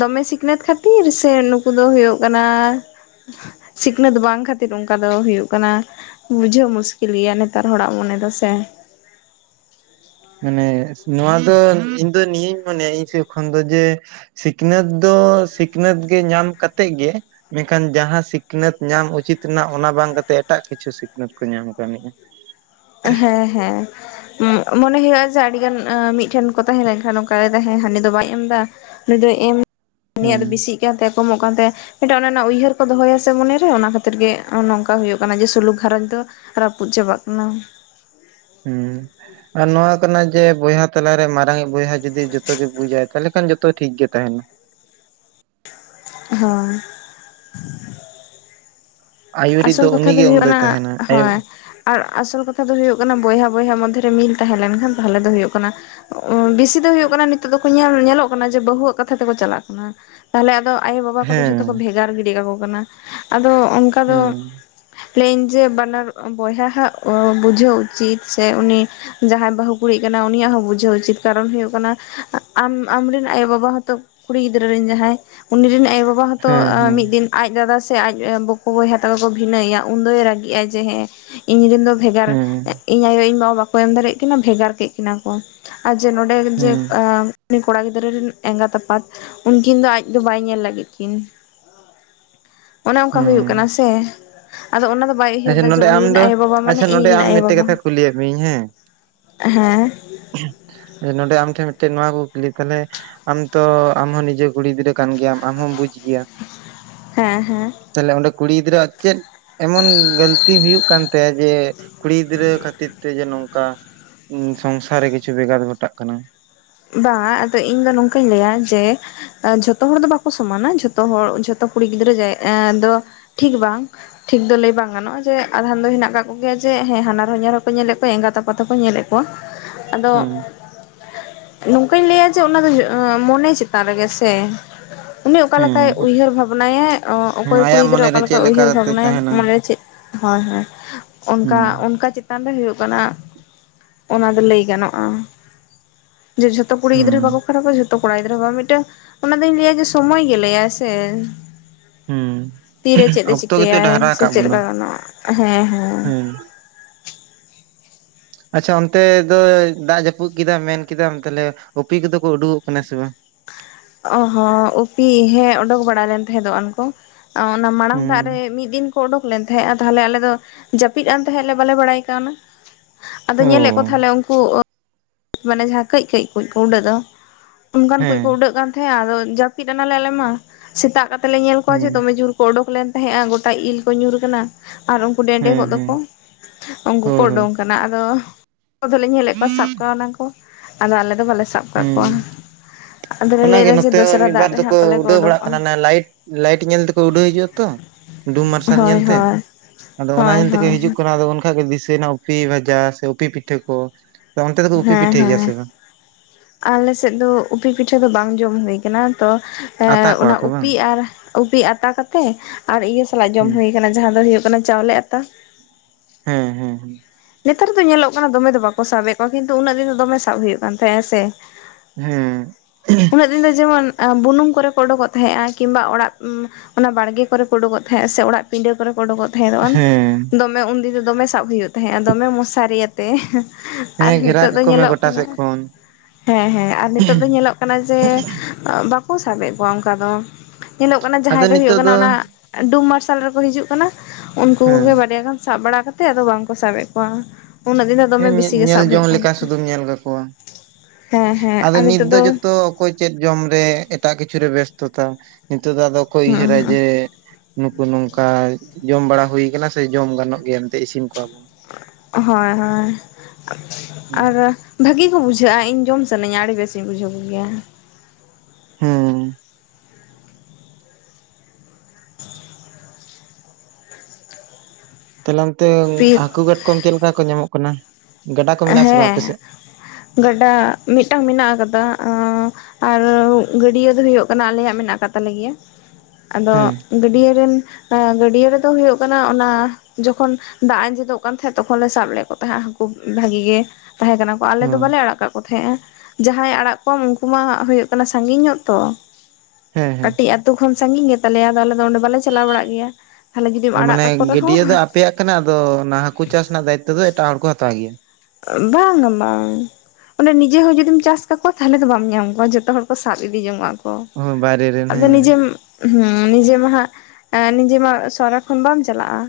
ᱫᱚᱢᱮ ᱥᱤᱠᱷᱱᱟᱹᱛ ᱠᱷᱟᱹᱛᱤᱨ ᱥᱮ ᱱᱩᱠᱩ ᱫᱚ ᱦᱩᱭᱩᱜ ᱠᱟᱱᱟ ᱥᱤᱠᱷᱱᱟᱹᱛ ᱵᱟᱝ ᱠᱷᱟᱹᱛᱤᱨ ᱚᱱᱠᱟ ᱫᱚ ᱦᱩᱭᱩᱜ ᱠᱟᱱᱟ ᱵᱩᱡᱷᱟᱹᱣ ᱢᱩᱥᱠᱤᱞ ᱜᱮᱭᱟ ᱱᱮᱛᱟᱨ ᱦᱚᱲᱟᱜ ᱢᱚᱱᱮ ᱫᱚ ᱥᱮ ᱢᱟᱱᱮ ᱱᱚᱣᱟ ᱫᱚ ᱤᱧ ᱫᱚ ᱱᱤᱭᱟᱹᱧ ᱢᱚᱱᱮᱭᱟ ᱤᱧ ᱥᱮᱡ ᱠᱷᱚᱱ ᱫᱚ ᱡᱮ ᱥᱤᱠᱷᱱᱟᱹᱛ ᱫᱚ ᱥᱤᱠᱷᱱᱟᱹᱛ ᱜᱮ ᱧᱟᱢ ᱠᱟᱛᱮᱫ ᱜᱮ, ᱢᱮᱱᱠᱷᱟᱱ ᱡᱟᱦᱟᱸ ᱥᱤᱠᱷᱱᱟᱹᱛ ᱧᱟᱢ ᱩᱪᱤᱛ ᱱᱟᱜ ᱚᱱᱟ ᱵᱟᱝ ᱠᱟᱛᱮᱫ ᱮᱴᱟᱜ ᱠᱤᱪᱷᱩ ᱥᱤᱠᱷᱱᱟᱹᱛ ᱠᱚ ᱧᱟᱢ ᱠᱟᱣᱱᱤᱡ-ᱟ [inaudible] ᱦᱮᱸ ᱦᱮᱸ ᱢᱚᱱᱮ ᱦᱩᱭᱩᱜᱼᱟ ᱡᱮ ᱟᱹᱰᱤ ᱜᱟᱱ ᱢᱤᱫ ᱴᱷᱮᱱ ᱠᱚ ᱛᱟᱦᱮᱸ ᱞᱮᱱ ᱠᱷᱟᱱ ᱚᱱᱠᱟᱭ ᱫᱮᱸ ᱦᱟᱹᱱᱤ ᱫᱚ ᱵᱟᱭ ᱮᱢᱫᱟ ᱩᱱᱤᱩᱭ ᱫᱚ ᱮᱢ ᱩᱱᱤᱭᱟᱜ ᱫᱚ ᱦᱮᱸ ᱵᱮᱥᱤᱜ ᱠᱟᱱ ᱛᱟᱭᱟ ᱠᱚᱢᱚᱜ ᱠᱟᱱ ᱛᱟᱭᱟ ᱢᱤᱫ ᱴᱟᱜ ᱚᱱᱮ ᱚᱱᱟ ᱩᱭᱦᱟᱹᱨ ᱠᱚ ᱫᱚᱦᱚᱭᱟ ᱥᱮ ᱢᱚᱱᱮ ᱨᱮ ᱚᱱᱟ ᱠᱷᱟᱹᱛᱤᱨ ᱜᱮ ᱱᱚᱝᱠᱟ ᱦᱩᱭᱩᱜ ᱠᱟᱱᱟ ᱡᱮ ᱥᱩᱞᱩᱠ ᱜᱷᱟᱨᱚᱸᱡᱽ ᱫᱚ ᱨᱟᱹᱯᱩᱫ ᱪᱟᱵᱟᱜ ᱠᱟᱱᱟ ᱦᱩᱸ ᱟᱨ ᱱᱚᱣᱟ ᱠᱟᱱᱟ ᱡᱮ ᱵᱚᱭᱦᱟ ᱛᱟᱞᱟ ᱨᱮ ᱢᱟᱨᱟᱝᱤᱡ ᱵᱚᱭᱦᱟ ᱡᱩᱫᱤ ᱡᱚᱛᱚ ᱜᱮ ᱵᱩᱡᱟᱭ ᱛᱟᱦᱚᱞᱮ ᱠᱷᱟᱱ ᱡᱚᱛᱚ ᱴᱷᱤᱠ ᱜᱮ ᱛᱟᱦᱮᱱᱟ ᱦᱳᱭ ᱟᱭᱩᱨᱤᱡ ᱟᱥᱚᱞ ᱠᱟᱛᱷᱟ ᱫᱚ ᱩᱱᱤᱜᱮ ᱦᱩᱭᱩᱜ ᱩᱱᱫᱚᱭ ᱠᱟᱱᱟ ᱛᱟᱦᱮᱱᱟ ᱟᱭᱳ ᱦᱳᱭ ᱟᱨ ᱟᱥᱚᱞ ᱠᱟᱛᱷᱟ ᱫᱚ ᱦᱳᱭᱳᱜ ᱠᱟᱱᱟ ᱵᱚᱭᱦᱟ ᱵᱚᱭᱦᱟ ᱢᱚᱫᱽᱫᱷᱮᱨᱮ ᱢᱤᱞ ᱛᱟᱦᱮᱸ ᱞᱮᱱᱠᱷᱟᱱ ᱛᱟᱦᱚᱞᱮ ᱫᱚ ᱦᱩᱭᱩᱜ ᱠᱟᱱᱟ ᱵᱤᱥᱤ ᱼᱼ ᱫᱚ ᱦᱩᱭᱩᱜ ᱠᱟᱱᱟ ᱱᱤᱛᱚᱜ ᱫᱚᱠᱚ ᱧᱮᱞ ᱧᱮᱞᱚᱜ ᱠᱟᱱᱟ ᱡᱮ ᱵᱟᱹᱦᱩᱣᱟᱜ ᱠᱟᱛᱷᱟ ᱛᱮᱠᱚ ᱪᱟᱞᱟᱜ ᱠᱟᱱᱟ᱾ ᱛᱟᱦᱞᱮ ᱟᱫᱚ ᱟᱭᱳᱼᱵᱟᱵᱟ ᱠᱚᱫᱚ ᱦᱮᱸ ᱡᱷᱚᱛᱚ ᱠᱚ ᱵᱷᱮᱜᱟᱨ ᱜᱤᱰᱤ ᱠᱟᱠᱚ ᱠᱟᱱᱟ ᱟᱫᱚ ᱚᱱᱠᱟ ᱫᱚ ᱦᱮᱸ ᱼᱼ ᱞᱟ. ᱭᱮᱫ ᱤᱧ ᱡᱮ ᱵᱟᱱᱟᱨ ᱵᱚᱭᱦᱟ ᱦᱟᱜ ᱵᱩᱡᱷᱟᱹᱣ ᱩᱪᱤᱛ ᱥᱮ ᱩᱱᱤ ᱼᱼ ᱡᱟᱦᱟᱸᱟᱭ ᱵᱟᱹᱦᱩ ᱠᱩᱲᱤᱜ ᱠᱟᱱᱟ ᱩᱱᱤᱭᱟᱜ ᱦᱚᱸ ᱵᱩᱡᱷᱟᱹᱣ ᱩᱪᱤᱛ ᱠᱟᱨᱚᱱ ᱦᱩᱭᱩᱜ ᱠᱟᱱᱟ ᱟᱢ ᱟᱢ ᱨᱮᱱ ᱟᱭᱳᱵᱟᱵᱟ ᱦᱚᱛᱚ ᱼᱼ ᱠᱩᱲᱤ ᱜᱤᱫᱽᱨᱟᱹ ᱨᱮᱱ ᱡᱟᱦᱟᱸᱭ ᱩᱱᱤ ᱨᱮᱱ ᱟᱭᱳ ᱵᱟᱵᱟ ᱦᱚᱛᱚ ᱦᱮᱸ ᱦᱮᱸ ᱢᱤᱫ ᱫᱤᱱ ᱟᱡ ᱫᱟᱫᱟ ᱥᱮ ᱟᱡ ᱵᱚ ᱠᱚ ᱵᱚᱭᱦᱟ ᱛᱟᱠᱚᱠᱚ ᱵᱷᱤᱱᱟᱹᱭᱟ ᱩᱱᱫᱚᱭ ᱨᱟᱹᱜᱤᱜᱼᱟᱭ ᱡᱮ ᱦᱮᱸ ᱤᱧ ᱨᱮᱱ ᱫᱚ ᱼᱼ ᱵᱷᱮᱜᱟᱨ ᱦᱮᱸ ᱤᱧ ᱟᱭᱳ ᱤᱧ ᱵᱟᱵᱟ ᱵᱟᱠᱚ ᱮᱢ ᱫᱟᱲᱮᱭᱟᱜ ᱠᱤᱱᱟ ᱵᱷᱮᱜᱟᱨ ᱠᱮᱫ ᱠᱤᱱᱟ ᱠᱚ ᱟᱨ ᱡᱮ ᱱᱚᱰᱮ ᱡᱮ ᱦᱮᱸ ᱟᱸᱻᱻ ᱩᱱᱤ ᱠᱚᱲᱟ ᱜᱤᱫᱽᱨᱟᱹ ᱨᱮᱱ ᱮᱸᱜᱟᱛ ᱟᱯᱟᱛ ᱩᱱᱠᱤᱱ ᱫᱚ ᱟᱡ ᱫᱚ ᱵᱟᱭ ᱧᱮᱞ ᱞᱟᱹᱜᱤᱫ ᱠᱤᱱ। [inaudible] ᱚᱱᱮ ᱚᱱᱠᱟ ᱦᱩᱭᱩᱜ ᱦᱮᱸ ᱠᱟᱱᱟ ᱥᱮ ᱟᱫᱚ ᱚᱱᱟ ᱫᱚ ᱵᱟᱭ ᱩᱭᱦᱟᱹᱨ ᱟᱪᱪᱷᱟ ᱮᱫᱟ ᱡᱮ ᱱᱚᱰᱮ ᱩᱱᱤ ᱟᱢ ᱨᱮᱱ ᱫᱚ ᱟᱭᱳᱼᱵᱟᱵᱟ ᱢᱟᱱᱮ ᱟᱪᱪᱷᱟ ᱱᱚᱰᱮ ᱤᱧᱨᱮ ᱨᱮᱱ ᱟᱢ ᱢᱤᱫᱴᱮᱡ ᱟᱭᱳᱼᱵᱟᱵᱟ ᱠᱟᱛᱷᱟ ᱠᱩᱞᱤᱭᱮᱫ ᱢᱤᱭᱟᱹᱧ ᱦᱮᱸ ᱦᱮᱸ ᱱᱚᱰᱮ ᱟᱢᱴᱷᱮᱱ ᱢᱤᱫᱴᱮᱱ ᱱᱚᱣᱟ ᱠᱩᱠᱞᱤ ᱛᱟᱦᱞᱮ, ᱟᱢ ᱛᱚ ᱟᱢᱦᱚᱸ ᱱᱤᱡᱮ ᱠᱩᱲᱤ ᱜᱤᱫᱽᱨᱟᱹ ᱠᱟᱱ ᱜᱮᱭᱟᱢ ᱟᱢᱦᱚᱢ ᱵᱩᱡᱽ ᱼᱼ ᱜᱮᱭᱟ ᱦᱮᱸ ᱦᱮᱸ ᱛᱟᱦᱚᱞᱮ ᱚᱸᱰᱮ ᱠᱩᱲᱤ ᱜᱤᱫᱽᱨᱟᱹ ᱪᱮᱫ ᱮᱢᱚᱱ ᱼᱼ ᱜᱟᱹᱞᱛᱤ ᱦᱩᱭᱩᱜ ᱠᱟᱱ ᱛᱟᱭᱟ ᱡᱮ ᱠᱩᱲᱤ ᱜᱤᱫᱽᱨᱟᱹ ᱠᱷᱟᱹᱛᱤᱨ ᱛᱮ ᱡᱮ ᱱᱚᱝᱠᱟ ᱚᱸᱻ ᱥᱚᱝᱥᱟᱨ ᱨᱮ ᱠᱤᱪᱷᱩ ᱵᱷᱮᱜᱛ ᱜᱷᱚᱴᱟᱜ ᱠᱟᱱᱟ᱾ ᱵᱟᱝ ᱟᱫᱚ ᱤᱧ ᱫᱚ ᱱᱚᱝᱠᱟᱧ ᱞᱟᱹᱭᱟ ᱡᱮ ᱼᱼ ᱡᱷᱚᱛᱚ ᱦᱚᱲ ᱫᱚ ᱵᱟᱠᱚ ᱥᱚᱢᱟᱱᱟ ᱡᱷᱚᱛᱚ ᱦᱚᱲ ᱡᱷᱚᱛᱚ ᱠᱩᱲᱤ ᱜᱤᱫᱽᱨᱟᱹ ᱡᱮ ᱮ ᱫᱚ ᱴᱷᱤᱠ ᱵᱟᱝ। ᱴᱷᱤᱠ ᱫᱚ ᱞᱟᱹᱭ ᱵᱟᱝ ᱜᱟᱱᱚᱜᱼᱟ ᱡᱮ ᱟᱫᱷᱟᱱ ᱫᱚ ᱦᱮᱱᱟᱜ ᱟᱠᱟᱫ ᱠᱚᱜ ᱜᱮᱭᱟ ᱡᱮ ᱦᱮᱸᱟᱱᱦᱧᱟᱨ ᱦᱚᱸᱠᱚ ᱧᱮᱞᱮᱫ ᱠᱚᱣᱟ ᱮᱸᱜᱟᱛ ᱟᱯᱟᱛ ᱦᱚᱸᱠᱚ ᱧᱮᱞᱮᱫ ᱠᱚᱣᱟ। [inaudible] ᱟᱫᱚ ᱱᱚᱝᱠᱟᱧ ᱞᱟᱹᱭᱟ ᱡᱮ ᱚᱱᱟ ᱫᱚ ᱢᱚᱱᱮ ᱪᱮᱛᱟᱱ ᱨᱮᱜᱮ ᱥᱮ ᱼᱼ ᱩᱱᱤ ᱚᱠᱟ ᱞᱮᱠᱟᱭ ᱦᱮᱸ ᱩᱭᱦᱟᱹᱨ ᱵᱷᱟᱵᱽᱱᱟᱭᱮ ᱚᱠᱚᱭ ᱠᱩᱲᱤ ᱟᱭᱟᱜ ᱜᱤᱫᱽᱨᱟᱹ ᱢᱚᱱᱮᱨᱮ ᱚᱠᱟ ᱪᱮᱫ ᱞᱮᱠᱟᱭ ᱞᱮᱠᱟ ᱩᱭᱦᱟᱹᱨ ᱠᱟᱛᱮ ᱵᱷᱟᱵᱽᱱᱟᱭ ᱛᱟᱦᱮᱱᱟ ᱢᱚᱱᱮᱨᱮ ᱪᱮᱫ ᱼᱼ ᱦᱳᱭ ᱦᱳᱭ ᱚᱱᱠᱟ ᱦᱮᱸ ᱚᱱᱠᱟ ᱪᱮ ᱪᱮᱛᱟᱱ ᱨᱮ ᱦᱩᱭᱩᱜ ᱠᱟᱱᱟ ᱚᱱᱟ ᱫᱚ ᱞᱟᱹᱭ ᱜᱟᱱᱚᱜᱼᱟ। ᱡᱷᱚᱛᱚ ᱠᱩᱲᱤ ᱦᱮᱸ ᱜᱤᱫᱽᱨᱟᱹ ᱵᱟᱠᱚ ᱠᱷᱟᱨᱟᱯ ᱟ ᱡᱷ ᱛᱚ ᱠᱚᱲᱟ ᱜᱤᱫᱽᱨᱟᱹ ᱦᱚᱸ ᱵᱟ ᱢᱤᱫᱴᱮᱱ ᱚᱱᱟ ᱫᱚᱧ ᱞᱟᱹᱭᱟ ᱡᱮ ᱥᱚᱢᱚᱭ ᱜᱮ ᱞᱟᱹᱭᱟᱭ ᱥᱮ ᱦᱮᱸ ᱛᱤᱨᱮ ᱪᱮᱫ ᱮ ᱚᱠᱛᱚ ᱜᱮᱛᱚᱭ ᱪᱤᱠᱟᱭᱟᱭ ᱰᱟᱦᱟᱨᱟ ᱥᱮ ᱟᱠᱟᱫ ᱵᱚᱱᱟ ᱪᱮᱫᱞᱮᱠᱟ ᱜᱟᱱᱚᱜᱼᱟ ᱦᱮᱸ ᱦᱮᱸ᱾ ᱟᱪᱪᱷᱟ ᱚᱱᱛᱮ ᱫᱚ ᱫᱟᱜ ᱡᱟᱹᱯᱩᱫ ᱠᱮᱫᱟ ᱢᱮᱱ ᱠᱮᱫᱟᱢ ᱛᱟᱦᱚᱞᱮ ᱚᱯᱤ ᱠᱚᱫᱚ ᱠᱚ ᱩᱰᱩᱠᱚᱜ ᱠᱟᱱᱟ ᱥᱮ ᱵᱟᱝ? ᱚ ᱦᱚᱸ ᱩᱯᱤ ᱦᱮᱸ ᱚᱰᱳᱠ ᱵᱟᱲᱟ ᱞᱮᱱ ᱛᱟᱦᱮᱸ ᱫᱚᱭᱟᱱᱠᱚ ᱾ ᱚᱱᱟ ᱢᱟᱲᱟᱝ ᱫᱟᱜ ᱨᱮ ᱦᱮᱸ ᱢᱤᱫ ᱫᱤᱱ ᱼᱼ ᱚᱰᱚᱠ ᱞᱮᱱ ᱛᱟᱦᱮᱸᱜᱼᱟ ᱛᱟᱦᱚᱞᱮ ᱟᱞᱮ ᱫᱚ ᱡᱟᱹᱯᱤᱫ ᱟᱱ ᱛᱟᱦᱮᱸᱫᱞᱮ ᱵᱟᱞᱮ ᱵᱟᱲᱟᱭ ᱠᱟᱣᱱᱟ ᱾ ᱟᱫᱚ ᱚ ᱧᱮᱞᱮᱫ ᱠᱚ ᱛᱟᱦᱮᱫ ᱞᱮ ᱩᱱᱠᱩ ᱼᱼ ᱢᱟᱱᱮ ᱡᱟᱦᱟᱸ ᱠᱟᱹᱡ ᱠᱟ. ᱡ ᱠᱩᱡ ᱠᱚ ᱩᱰᱟᱹᱜᱼᱟ ᱚᱱᱠᱟᱱ ᱠᱚᱡ ᱦᱮᱸ ᱠᱚ ᱩᱰᱟᱹᱜ ᱠᱟᱱ ᱼᱼ ᱦᱮᱸ ᱟᱫᱚ ᱡᱟᱹᱯᱤᱫ ᱟᱱᱟᱞᱮ ᱟᱞᱮ ᱢᱟ ᱥᱮᱛᱟᱜ ᱠᱟᱛᱮ ᱞᱮ ᱧᱮᱞ ᱠᱚᱣᱟ ᱡᱮ ᱦᱮᱸ ᱫᱚᱢᱮ ᱡᱩᱨ ᱚᱰᱳᱠ ᱞᱮᱱ ᱛᱟᱦᱮᱸᱜᱼᱟ ᱜᱚᱴᱟ ᱤᱞ ᱠᱚ ᱧᱩᱨ ᱠᱟᱱᱟ᱾ ᱟᱨ ᱩᱱᱠᱩ ᱰᱮᱸᱰᱮᱸ ᱦᱮᱸ ᱠᱚᱜ ᱦᱮᱸ ᱫᱚᱠᱚ ᱩᱱᱠᱩ ᱠᱚ ᱦᱳᱭ ᱦᱳᱭ ᱩᱰᱩᱝ ᱠᱟᱱᱟ ᱟᱫᱚ ᱟ ᱫᱚᱞᱮ ᱧᱮᱞᱮᱫ ᱠᱚᱣᱟ ᱥᱟᱵ ᱠᱟᱣ ᱱᱟᱠᱚ ᱟᱫᱚ ᱟᱞᱮ ᱫᱚ ᱵᱟᱞᱮ ᱥᱟᱵ ᱠᱟᱜ ᱠᱚᱣᱟ᱾ ᱦᱮᱸ ᱟᱫᱚᱞᱮ ᱚᱱᱟᱜᱮ ᱞᱟᱹᱭᱫᱟ ᱡᱮ ᱱᱚᱛᱮ ᱫᱚᱥᱨᱟ ᱫᱟᱜ ᱢᱤᱫᱵᱟᱨ ᱨᱮ ᱫᱚᱠᱚ ᱦᱟᱸᱜ ᱯᱟᱞᱮ ᱠᱚ ᱩᱰᱟᱹᱣ ᱵᱟᱲᱟᱜ ᱚᱰᱳᱠᱚᱜᱼᱟ ᱠᱟᱱᱟ ᱞᱟᱭᱤᱴ ᱞᱟᱭᱤᱴ ᱧᱮᱞ ᱛᱮᱠᱚ ᱩᱰᱟᱹᱣ ᱦᱤᱡᱩᱜᱼᱟ ᱛᱚ᱾ ᱰᱩᱢ ᱦᱳᱭ ᱢᱟᱨᱥᱟᱞ ᱧᱮᱞᱛᱮ ᱦᱳᱭ ᱟᱫᱚ ᱚᱱᱟ ᱦᱳᱭ ᱧᱮᱞ ᱛᱮᱜᱮ ᱦᱳᱭ ᱦᱤᱡᱩᱜ ᱠᱟᱱᱟ ᱟᱫᱚ ᱩᱱ ᱠᱷᱟᱡ ᱜᱮ ᱫᱤᱥᱟᱹᱭᱱᱟ ᱯᱤ ᱵᱷᱡᱟ ᱥᱮ ᱩᱯᱷᱤ ᱯᱤᱴᱷᱟᱹ ᱠᱚ ᱚᱱᱛᱮ ᱫᱚᱠᱚ ᱩᱯᱤ ᱦᱮᱸ ᱯᱤᱴᱷᱟᱹᱭ ᱜᱮᱭᱟ ᱥᱮ ᱦᱮᱸ ᱵᱟᱝ ᱟᱞᱮ ᱥᱮᱫ ᱫᱚ ᱩᱯᱷᱤ ᱯᱤᱴᱷᱟᱹ ᱫᱚ ᱵᱟᱝ ᱡᱚᱢ ᱦᱩᱭ ᱠᱟᱱᱟ ᱛᱚ ᱟᱛᱟ ᱼᱼ ᱠᱚᱣᱟ ᱚᱱᱟ ᱠᱚ ᱵᱟᱝ ᱩᱯᱤ ᱟᱨ ᱩᱯᱤ ᱟᱴᱟ ᱠᱟᱛᱮ ᱟᱨ ᱤᱭᱟᱹ ᱥᱟᱞᱟᱜ ᱡᱚᱢ ᱦᱮᱸ ᱦᱩᱭ ᱼᱼ ᱡᱟᱦᱟᱸ ᱫᱚ ᱦᱩᱭᱩᱜ ᱠᱟᱱᱟ ᱪᱟᱣᱞᱮ ᱟᱛᱟ, ᱦᱮᱸ ᱦᱮᱸ ᱦᱮᱸ ᱱᱮᱛᱟᱨ ᱫᱚ ᱧᱮᱞᱚᱜ ᱠᱟᱱᱟ ᱫᱚᱢᱮ ᱫᱚ ᱵᱟᱠᱚ ᱥᱟᱵ ᱮᱫ ᱠᱚᱣᱟ ᱠᱤᱱᱛᱩ ᱩᱱᱟᱹᱜ ᱫᱤᱱ ᱫᱚ ᱫᱚᱢᱮ ᱥᱟᱵ ᱦᱩᱭᱩᱜ ᱠᱟᱱ ᱛᱟᱦᱮᱸᱜ ᱦᱮᱸ ᱥᱮ᱾ ᱦᱮ ᱮᱜ ᱩᱱᱟᱹᱜ ᱫᱤᱱ ᱫᱚ ᱡᱮᱢᱚᱱ ᱵᱩᱱᱩᱢ ᱠᱚᱨᱮ ᱠᱚ ᱚᱰᱚᱠᱚᱜ ᱛᱟᱦᱮᱸᱜᱼᱟ ᱠᱤᱝᱵᱟ ᱚᱲᱟᱜ ᱚᱱᱟ ᱵᱟᱲᱜᱮ ᱠᱚᱨᱮ ᱠᱚ ᱩᱰᱳᱠᱚᱜ ᱛᱟᱦᱮᱸᱜ ᱥᱮ ᱚᱲᱟᱜ ᱯᱤᱰᱟᱹ ᱠᱚᱨᱮ ᱠᱚ ᱩᱰᱳᱠᱚᱜ ᱛᱷᱮᱨᱚᱱ ᱦᱮᱸ ᱫᱚᱢᱮ ᱩᱱᱫᱤᱱ ᱫᱚ ᱫᱚᱢᱮ ᱥᱟᱵ ᱦᱩᱭᱩᱜ ᱛᱟᱦᱮᱸᱜᱼᱟ ᱫᱚᱢᱮ ᱢᱚᱥᱟᱨᱤ ᱭᱟᱛᱮ ᱟᱨ ᱦᱮᱸ ᱜᱷᱮᱨᱟ ᱱᱤᱛᱳᱜ ᱫᱚ ᱠᱟᱠᱚ ᱢᱮ ᱧᱮᱞᱚᱜ ᱜᱚᱴᱟ ᱠᱟᱱᱟ, ᱥᱮᱫ ᱠᱷᱚᱱ ᱦᱮᱸ ᱦᱮᱸ ᱟᱨ ᱱᱤᱛᱳᱜ ᱫᱚ ᱧᱮᱞᱚᱜ ᱠᱟᱱᱟ ᱡᱮ ᱵᱟᱠᱚ ᱥᱟᱵᱮᱫ ᱠᱚᱣᱟ ᱚᱝᱠᱟ ᱫᱚ ᱧᱮᱞᱚᱜ ᱠᱟᱱᱟ ᱟᱫᱚ ᱡᱟᱦᱟᱸᱭ ᱫᱚ ᱦᱩᱭᱩᱜ ᱱᱤᱛᱚᱜ ᱠᱟᱱᱟ ᱚᱱᱟ ᱰᱩᱢ ᱢᱟᱨᱥᱟᱞ ᱨᱮᱠᱚ ᱦᱤᱡᱩᱜ ᱠᱟᱱᱟ ᱩᱱᱠᱩ ᱠᱩᱜᱮ ᱦᱮᱸ ᱵᱟᱨᱭᱟ ᱜᱟᱱ ᱥᱟᱵ ᱵᱟᱲᱟ ᱠᱟᱛᱮᱫ ᱟᱫᱚ ᱵᱟᱝ᱾ ᱥᱟᱵᱮᱫ ᱠᱚᱣᱟ᱾ ᱩᱱᱟᱹᱜ ᱫᱤᱱ ᱫᱚ ᱫᱚᱢᱮ ᱦᱮᱸ ᱧᱮ ᱵᱮᱥᱤ ᱜᱮ ᱧᱮᱞ ᱥᱟᱵ ᱦᱩᱭᱩᱜ ᱡᱚᱝ ᱠᱟᱱ ᱞᱮᱠᱟ ᱛᱟᱦᱮᱸᱜᱼᱟ ᱥᱩᱫᱩᱢ ᱧᱮᱞ ᱠᱟᱠᱚᱣᱟ᱾ ᱦᱮᱸ ᱦᱮᱸ ᱟᱫᱚ ᱟᱨ ᱱᱤᱛ ᱱᱤᱛᱚᱜ ᱫᱚ ᱡᱚᱛᱚ ᱚᱠᱚᱭ ᱪᱮᱫ ᱡᱚᱢ ᱨᱮ ᱮᱴᱟᱜ ᱠᱤᱪᱷᱩᱨᱮ ᱵᱮᱥᱛᱚᱛᱟ ᱱᱤᱛᱚᱜ ᱫᱚ ᱟᱫᱚ ᱚᱠᱚᱭ ᱦᱩᱸ ᱩᱭᱦᱟᱹᱨᱟᱭ ᱦᱩᱸ ᱡᱮ ᱱᱩᱠᱩ ᱱᱚᱝᱠᱟ ᱡᱚᱢ ᱵᱟᱲᱟ ᱦᱩᱭ ᱠᱟᱱᱟ ᱥᱮ ᱡᱚᱢ ᱜᱟᱱᱚᱜ ᱜᱮᱭᱟ ᱮᱱᱛᱮ ᱤᱥᱤᱱ ᱠᱚᱣᱟ ᱠᱚ᱾ ᱦᱚᱭ ᱦᱚᱭ, ᱟᱨ ᱵᱷᱟᱹᱜᱤ ᱠᱚ ᱵᱩᱡᱷᱟᱹᱜᱼᱟ ᱤᱧ ᱡᱚᱢ ᱥᱟᱱᱟᱧᱟ ᱟᱹᱰᱤ ᱵᱮᱥᱤᱧ ᱵᱩᱡᱷᱟᱹᱣ ᱠᱚ ᱜᱮᱭᱟ᱾ ᱦᱮᱸ ᱛᱟᱦᱚᱞᱮ ᱚᱱᱛᱮ ᱯᱤᱴ ᱦᱟᱹᱠᱩ ᱠᱟᱴᱠᱚᱢ ᱪᱮᱫ ᱞᱮᱠᱟ ᱠᱚ ᱧᱟᱢᱚᱜ ᱠᱟᱱᱟ? ᱜᱟᱰᱟ ᱠᱚ ᱢᱮᱱᱟᱜ ᱟᱥᱮ ᱵᱟᱝ ᱟᱯᱮ ᱦᱮᱸ ᱥᱮᱫ ᱜᱟᱰᱟ ᱢᱤᱫᱴᱟᱝ ᱢᱮᱱᱟᱜ ᱟᱠᱟᱫᱟ, ᱚᱸ ᱟᱨ ᱜᱟᱹᱰᱭᱟᱹ ᱫᱚ ᱦᱩᱭᱩᱜ ᱠᱟᱱᱟ ᱟᱞᱮᱭᱟᱜ ᱢᱮᱱᱟᱜ ᱠᱟᱜ ᱛᱟᱞᱮ ᱜᱮᱭᱟ ᱟᱫᱚ ᱦᱮᱸ ᱜᱟᱹᱰᱭᱟᱹ ᱨᱮᱱ ᱜᱟᱹᱰᱭᱟᱹ ᱨᱮᱫᱚ ᱦᱩᱭᱩᱜ ᱠᱟᱱᱟ ᱚᱱᱟ ᱡᱚᱠᱷᱚᱱ ᱫᱟᱜ ᱟᱸᱡᱮᱫᱚᱜ ᱠᱟᱱ ᱛᱟᱦᱮᱸᱫ ᱛᱚᱠᱷᱚᱱ ᱞᱮ ᱥᱟᱵ ᱞᱮᱫ ᱠᱚ ᱛᱟᱦᱮᱸᱫ ᱦᱟᱠᱩ᱾ ᱵᱷᱟᱜᱤ ᱜᱮ ᱛᱟᱦᱮᱸ ᱠᱟᱱᱟ ᱠᱚ ᱟᱞᱮ ᱫᱚ ᱦᱮᱸ ᱵᱟᱞᱮ ᱟᱲᱟᱜ ᱠᱟᱜ ᱠᱚ ᱛᱟᱦᱮᱸᱜᱼᱟ ᱡᱟᱦᱟᱸᱭ ᱟᱲᱟᱜ ᱠᱚᱣᱟᱢ ᱩᱱᱠᱩ ᱢᱟ ᱦᱩᱭᱩᱜ ᱠᱟᱱᱟ ᱥᱟᱺᱜᱤᱧ ᱧᱚᱜ ᱛᱚ᱾ ᱦᱮᱸ ᱦᱮᱸ ᱠᱟᱹᱴᱤᱡ ᱟᱹᱛᱩ ᱠᱷᱚᱱ ᱥᱟᱺᱜᱤᱧ ᱜᱮᱛᱟ ᱞᱮᱭᱟ ᱟᱫᱚ ᱟᱞᱮ ᱫᱚ ᱚᱸᱰᱮ ᱵᱟᱞᱮ ᱪᱟᱞᱟᱣ ᱵᱟᱲᱟᱜ ᱜᱮᱭᱟ᱾ ᱦᱟᱱᱮ ᱡᱩᱫᱤᱢ ᱟᱲᱟᱜ ᱢᱟᱱᱮ ᱠᱟ ᱠᱚ ᱨᱮᱦᱚᱸ ᱜᱟᱹᱰᱭᱟᱹ ᱫᱚ ᱟᱯᱮᱭᱟᱜ ᱠᱟᱱᱟ ᱟᱫᱚ ᱚᱱᱟ ᱦᱟᱹᱠᱩ ᱪᱟᱥ ᱨᱮᱱᱟᱜ ᱫᱟᱭᱤᱛᱛᱚ ᱫᱚ ᱮᱴᱟᱜ ᱦᱚᱲ ᱠᱚ ᱦᱟᱛᱟᱣ ᱜᱮᱭᱟ᱾ ᱵᱟᱝ ᱵᱟᱝ᱾ ᱚᱱᱮ ᱱᱤᱡᱮ ᱦᱚᱸ ᱡᱩᱫᱤᱢ ᱪᱟᱥ ᱠᱟᱠᱚᱣᱟ ᱛᱟᱦᱚᱞᱮ ᱫᱚ ᱵᱟᱢ ᱧᱟᱢ ᱠᱚᱣᱟ ᱡᱚᱛᱚ ᱦᱚᱲ ᱠᱚ ᱥᱟᱵ ᱤᱫᱤ ᱡᱚᱝ ᱚᱜ ᱟᱠᱚ᱾ ᱦᱚᱸ ᱦᱳᱭ ᱵᱟᱭᱨᱮ ᱨᱮᱱ ᱟᱫᱚ ᱦᱮᱸ ᱱᱤᱡᱮᱢ ᱦᱩᱸ ᱱᱤᱡᱮ ᱫᱚ ᱦᱟᱜ ᱱᱤᱡᱮ ᱢᱟ ᱥᱟᱨᱟ ᱠᱷᱚᱱ ᱵᱟᱢ ᱪᱟᱞᱟᱜᱼᱟ᱾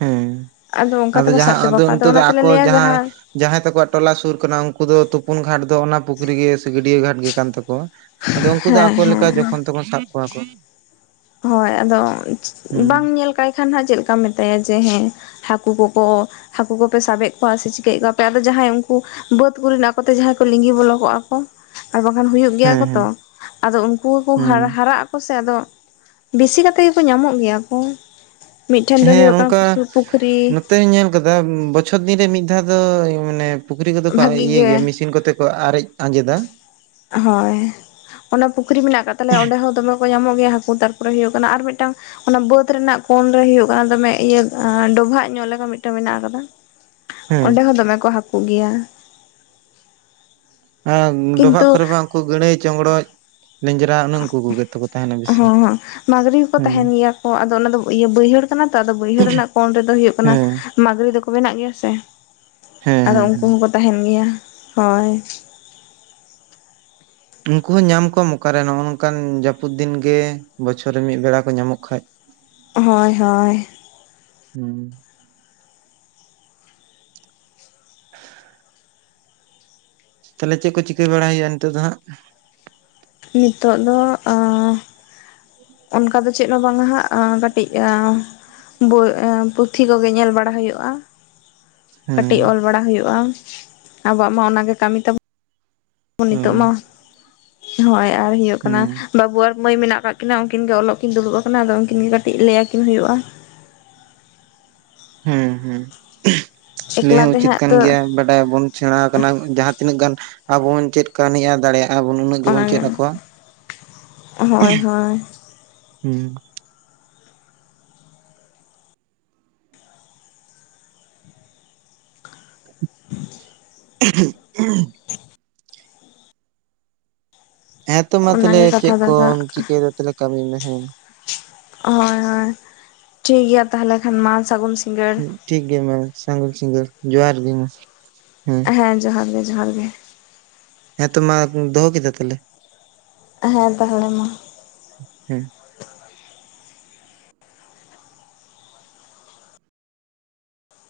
ᱦᱮᱸ ᱟᱫᱚ ᱚᱱᱠᱟ ᱛᱮᱠᱚ ᱥᱟᱵ ᱡᱟᱦᱟᱸ ᱪᱟᱵᱟ ᱠᱚᱣᱟ ᱟᱫᱚ ᱱᱤᱛᱚᱜ ᱫᱚ ᱚᱱᱟ ᱛᱮᱞᱮ ᱟᱠᱚ ᱞᱟᱹᱭᱟ ᱡᱟᱦᱟᱸᱭ ᱡᱟᱦᱟᱸ ᱡᱟᱦᱟᱸᱭ ᱛᱟᱠᱚᱣᱟᱜ ᱴᱚᱞᱟ ᱥᱩᱨ ᱠᱟᱱᱟ ᱩᱱᱠᱩ ᱫᱚ ᱛᱩᱯᱩᱱ ᱜᱷᱟᱴ ᱫᱚ ᱚᱱᱟ ᱯᱩᱠᱷᱨᱤ ᱜᱮ ᱥᱮ ᱜᱟᱹᱰᱭᱟᱹ ᱜᱷᱟᱴ ᱜᱮ ᱠᱟᱱ ᱛᱟᱠᱚᱣᱟ᱾ ᱟᱫᱚ ᱩᱱᱠᱩ ᱫᱚ ᱟᱠᱚ ᱞᱮᱠᱟ ᱡᱚᱠᱷᱚᱱ ᱛᱚᱠᱷᱚᱱ ᱥᱟᱵ ᱠᱚᱣᱟ ᱠᱚ᱾ ᱦᱳᱭ ᱟᱫᱚ ᱵᱟᱝ ᱦᱩᱸ ᱧᱮᱞ ᱠᱟᱭ ᱠᱷᱟᱱ ᱦᱟᱜ ᱪᱮᱫᱠᱟᱢ ᱢᱮᱛᱟᱭᱟ ᱡᱮ ᱦᱮᱸ ᱦᱟᱹᱠᱩ ᱠᱚᱠᱚ ᱦᱟᱹᱠᱩ ᱠᱚᱯᱮ ᱥᱟᱵᱮᱫ ᱠᱚᱣᱟ ᱥᱮ ᱪᱤᱠᱟᱹᱭᱮᱫ ᱠᱚᱣᱟᱯᱮ ᱟᱫᱚ ᱡᱟᱦᱟᱸᱭ ᱩᱱᱠᱩ ᱵᱟᱹᱫ ᱠᱚᱨᱮᱱᱟᱜ ᱠᱚᱛᱮ ᱡᱟᱦᱟᱸᱭ ᱠᱚ ᱞᱤᱸᱜᱤ ᱵᱚᱞᱚ ᱠᱚᱜᱼᱟ ᱠᱚ᱾ ᱟᱨ ᱵᱟᱝᱠᱷᱟᱱ ᱦᱩᱭᱩᱜ ᱜᱮᱭᱟ ᱦᱮᱸ ᱠᱚ ᱦᱮᱸ ᱛᱚ ᱟᱫᱚ ᱩᱱᱠᱩ ᱦᱚᱠᱚ ᱦᱩᱸ ᱦᱟᱨ ᱦᱟᱨᱟᱜ ᱟᱠᱚ ᱥᱮ ᱟᱫᱚ ᱵᱮᱥᱤ ᱠᱟᱛᱮᱫ ᱜᱮᱠᱚ ᱧᱟᱢᱚᱜ ᱜᱮᱭᱟ ᱠᱚ ᱢᱤᱫᱴᱷᱮᱱ ᱫᱚ ᱦᱩᱭᱩᱜ ᱠᱟᱱᱟ ᱯᱩᱠᱷᱨᱤ ᱱᱤᱛᱚᱜ ᱧᱮᱞ ᱠᱟᱫᱟ ᱵᱚᱪᱷᱚᱨ ᱫᱤᱱ ᱨᱮ ᱢᱤᱫ ᱫᱷᱟᱣ ᱫᱚ ᱢᱟᱱᱮ ᱯᱩᱠᱷᱨᱤ ᱠᱚᱫᱚ ᱠᱚ ᱵᱷᱟᱹᱜᱤ ᱤᱭᱟᱹᱭ ᱜᱮᱭᱟ ᱜᱮ ᱢᱮᱥᱤᱱ ᱠᱚᱛᱮ ᱠᱚ ᱟᱨᱮᱡ ᱟᱸᱡᱮᱫᱟ ᱦᱚᱭ ᱚᱱᱮ ᱯᱩᱠᱷᱨᱤ ᱢᱮᱱᱟᱜ ᱠᱟᱜ ᱛᱟᱞᱮᱭᱟ ᱚᱸᱰᱮ ᱦᱚᱸ ᱫᱚᱢᱮ ᱠᱚ ᱧᱟᱢᱚᱜ ᱜᱮᱭᱟ ᱦᱟᱹᱠᱩ ᱛᱟᱨᱯᱚᱨᱮ ᱦᱩᱭᱩᱜ ᱠᱟᱱᱟ ᱟᱨ ᱢᱤᱫᱴᱟᱝ ᱚᱱᱟ ᱵᱟᱹᱫᱽ ᱨᱮᱱᱟᱜ ᱠᱳᱱ ᱨᱮ ᱦᱩᱭᱩᱜ ᱠᱟᱱᱟ ᱫᱚᱢᱮ ᱤᱭᱟᱹ ᱰᱚᱵᱷᱟᱜ ᱧᱚᱜ ᱞᱮᱠᱟ ᱢᱤᱫᱴᱮᱡ ᱢᱮᱱᱟᱜ ᱟᱠᱟᱫᱟ᱾ ᱦᱮᱸ ᱚᱸᱰᱮ ᱦᱚᱸ ᱫᱚᱢᱮ ᱠᱚ ᱦᱟᱹᱠᱩᱜ ᱜᱮᱭᱟ᱾ ᱦᱮᱸ ᱰᱚᱵᱷᱟᱜ ᱠᱤᱱᱛᱩ ᱠᱚᱨᱮ ᱢᱟ ᱩᱱᱠᱩ ᱜᱟᱹᱲᱟᱹᱭ ᱪᱚᱝᱜᱽᱲᱟ᱾ ᱚᱱᱮ ᱩᱱᱠᱩ ᱠᱚ ᱜᱮ ᱛᱚ ᱠᱩ ᱛᱟᱦᱮᱸᱱᱟ ᱵᱮᱥᱤ᱾ ᱢᱟᱹᱜᱽᱨᱤ ᱦᱚᱸᱠᱚ ᱦᱮᱸ ᱛᱟᱦᱮᱸᱱ ᱜᱮᱭᱟ ᱠᱚ ᱟᱫᱚ ᱚᱱᱟᱫᱚ ᱤᱭᱟᱹ ᱵᱟᱹᱭᱦᱟᱹᱲ ᱠᱟᱱᱟ ᱛᱚ ᱟᱫᱚ ᱵᱟᱹᱭᱦᱟᱹᱲ ᱨᱮᱱᱟᱜ ᱠᱚᱱ ᱨᱮᱫᱚ ᱦᱩᱭᱩᱜ ᱠᱟᱱᱟ ᱦᱮᱸ ᱢᱟᱜᱽᱨᱤ ᱫᱚᱠᱚ ᱵᱮᱱᱟᱜ ᱜᱮᱭᱟ ᱥᱮ, ᱦᱮᱸ ᱟᱫᱚ ᱦᱮᱸ ᱩᱱᱠᱩ ᱦᱮᱸ ᱦᱚᱸᱠᱚ ᱛᱟᱦᱮᱸᱱ ᱜᱮᱭᱟ ᱦᱳᱭ᱾ ᱩᱱᱠᱩ ᱦᱚᱸ ᱧᱟᱢ ᱠᱚᱣᱟᱢ ᱚᱠᱟᱨᱮ ᱱᱚᱜᱼᱚ ᱱᱚᱝᱠᱟᱱ ᱡᱟᱹᱯᱩᱫ ᱫᱤᱱ ᱜᱮ ᱵᱚᱪᱷᱚᱨ ᱨᱮ ᱢᱤᱫ ᱵᱮᱲᱟ ᱠᱚ ᱧᱟᱢᱚᱜ ᱠᱷᱟᱡ᱾ ᱦ ᱦᱳᱭ ᱦᱳᱭ ᱦᱩᱸ ᱛᱟᱦᱚᱞᱮ ᱪᱮᱫ ᱠᱚ ᱪᱤᱠᱟᱹ ᱵᱟᱲᱟᱟᱭ ᱦᱩᱭᱩᱜᱼᱟ ᱱᱤᱛᱚᱜ ᱫᱚ ᱦᱟᱸᱜ ᱱᱤᱛᱚᱜ ᱫᱚ ᱟ ᱚᱱᱠᱟ ᱫᱚ ᱪᱮᱫ ᱦᱚᱸ ᱵᱟᱝᱟ ᱦᱟᱜ ᱠᱟᱹᱴᱤᱡ ᱵᱳᱭ ᱮ ᱯᱩᱛᱷᱤ ᱠᱚᱜᱮ ᱧᱮᱞ ᱵᱟᱲᱟ ᱦᱩᱭᱩᱜᱼᱟ ᱦᱮᱸ ᱠᱟᱹᱴᱤᱡ ᱚᱞ ᱵᱟᱲᱟ ᱦᱩᱭᱩᱜᱼᱟ ᱟᱵᱚᱣᱟᱜ ᱢᱟ ᱚᱱᱟᱜᱮ ᱠᱟᱹᱢᱤ ᱛᱟᱵᱚ ᱦᱳᱭ ᱱᱤᱛᱚᱜ ᱢᱟ ᱦᱚᱭ ᱟᱨ ᱦᱳᱭᱳᱜ ᱠᱟᱱᱟ ᱦᱩᱸ ᱵᱟᱵᱩ ᱟᱨ ᱢᱟᱹᱭ ᱢᱮᱱᱟᱜ ᱟᱠᱟᱫ ᱠᱤᱱᱟ ᱩᱱᱠᱤᱱ ᱜᱮ ᱚᱞᱚᱜ ᱠᱤᱱ ᱫᱩᱲᱩᱵ ᱟᱠᱟᱱᱟ ᱟᱫᱚ ᱩᱱᱠᱤᱱ ᱜᱮ ᱠᱟᱹᱴᱤᱡ ᱞᱟᱹᱭ ᱟᱹᱠᱤᱱ ᱦᱩᱭᱩᱜᱼᱟ ᱦᱮᱸ ᱦᱩᱸ ᱞᱟᱹᱭ ᱮᱠᱞᱟ ᱦᱚᱸ ᱛᱮ ᱩᱪᱤᱛ ᱦᱟᱸᱜ ᱠᱟᱱ ᱛᱚ ᱜᱮᱭᱟ ᱵᱟᱴ ᱦᱮᱸ ᱵᱚᱱ ᱥᱮᱬᱟ ᱟᱠᱟᱱᱟ ᱡᱟᱦᱟᱸ ᱛᱤᱱᱟᱹᱜ ᱜᱟᱱ ᱟᱵᱚ ᱵᱚᱱ ᱪᱮᱫ ᱠᱟᱣ ᱱᱤᱜ-ᱟ ᱫᱟᱲᱮᱭᱟᱜ ᱟᱵᱚ ᱱᱩᱱᱟᱹᱜ ᱜᱮᱵᱚᱱ ᱪᱮᱫ ᱚᱱᱟᱜᱮ ᱟᱠᱚᱣᱟ [inaudible] ᱦᱳᱭ ᱦᱳᱭ ᱦᱩᱸ ᱩᱦᱩᱜ ᱩ [inaudible] [inaudible] ᱦᱮᱸᱛᱚ ᱢᱟ ᱛᱚᱞᱮ ᱚᱱᱟᱜᱮ ᱠᱟᱛᱷᱟ ᱪᱮᱫ ᱫᱚ ᱠᱚᱢ ᱦᱟᱸᱜ ᱪᱤᱠᱟᱹᱭᱫᱟ ᱛᱟᱦᱚᱞᱮ ᱠᱟᱹᱢᱤ ᱢᱮ ᱦᱮᱸ ᱦᱳᱭ ᱦᱳᱭ ᱴᱷᱤᱠ ᱜᱮᱭᱟ ᱛᱟᱦᱞᱮ ᱠᱷᱟᱱ ᱢᱟ ᱥᱟᱹᱜᱩᱱ ᱥᱤᱸᱜᱟᱹᱲ ᱴᱷᱤᱠ ᱜᱮᱭᱟ ᱢᱟ ᱥᱟᱹᱜᱩᱱ ᱥᱤᱸᱜᱟᱹᱲ ᱡᱚᱦᱟᱸᱨ ᱜᱮ ᱢᱟ ᱦᱮᱸ ᱦᱮᱸ ᱡᱚᱦᱟᱸᱨ ᱜᱮ ᱡᱚᱦᱟᱸᱨ ᱜᱮ ᱦᱮᱸ ᱛᱚ ᱢᱟ ᱫᱚᱦᱚ ᱠᱮᱫᱟ ᱛᱟᱦᱚᱞᱮ ᱦᱮᱸ ᱛᱟᱦᱚᱞᱮ ᱢᱟ ᱦᱮᱸ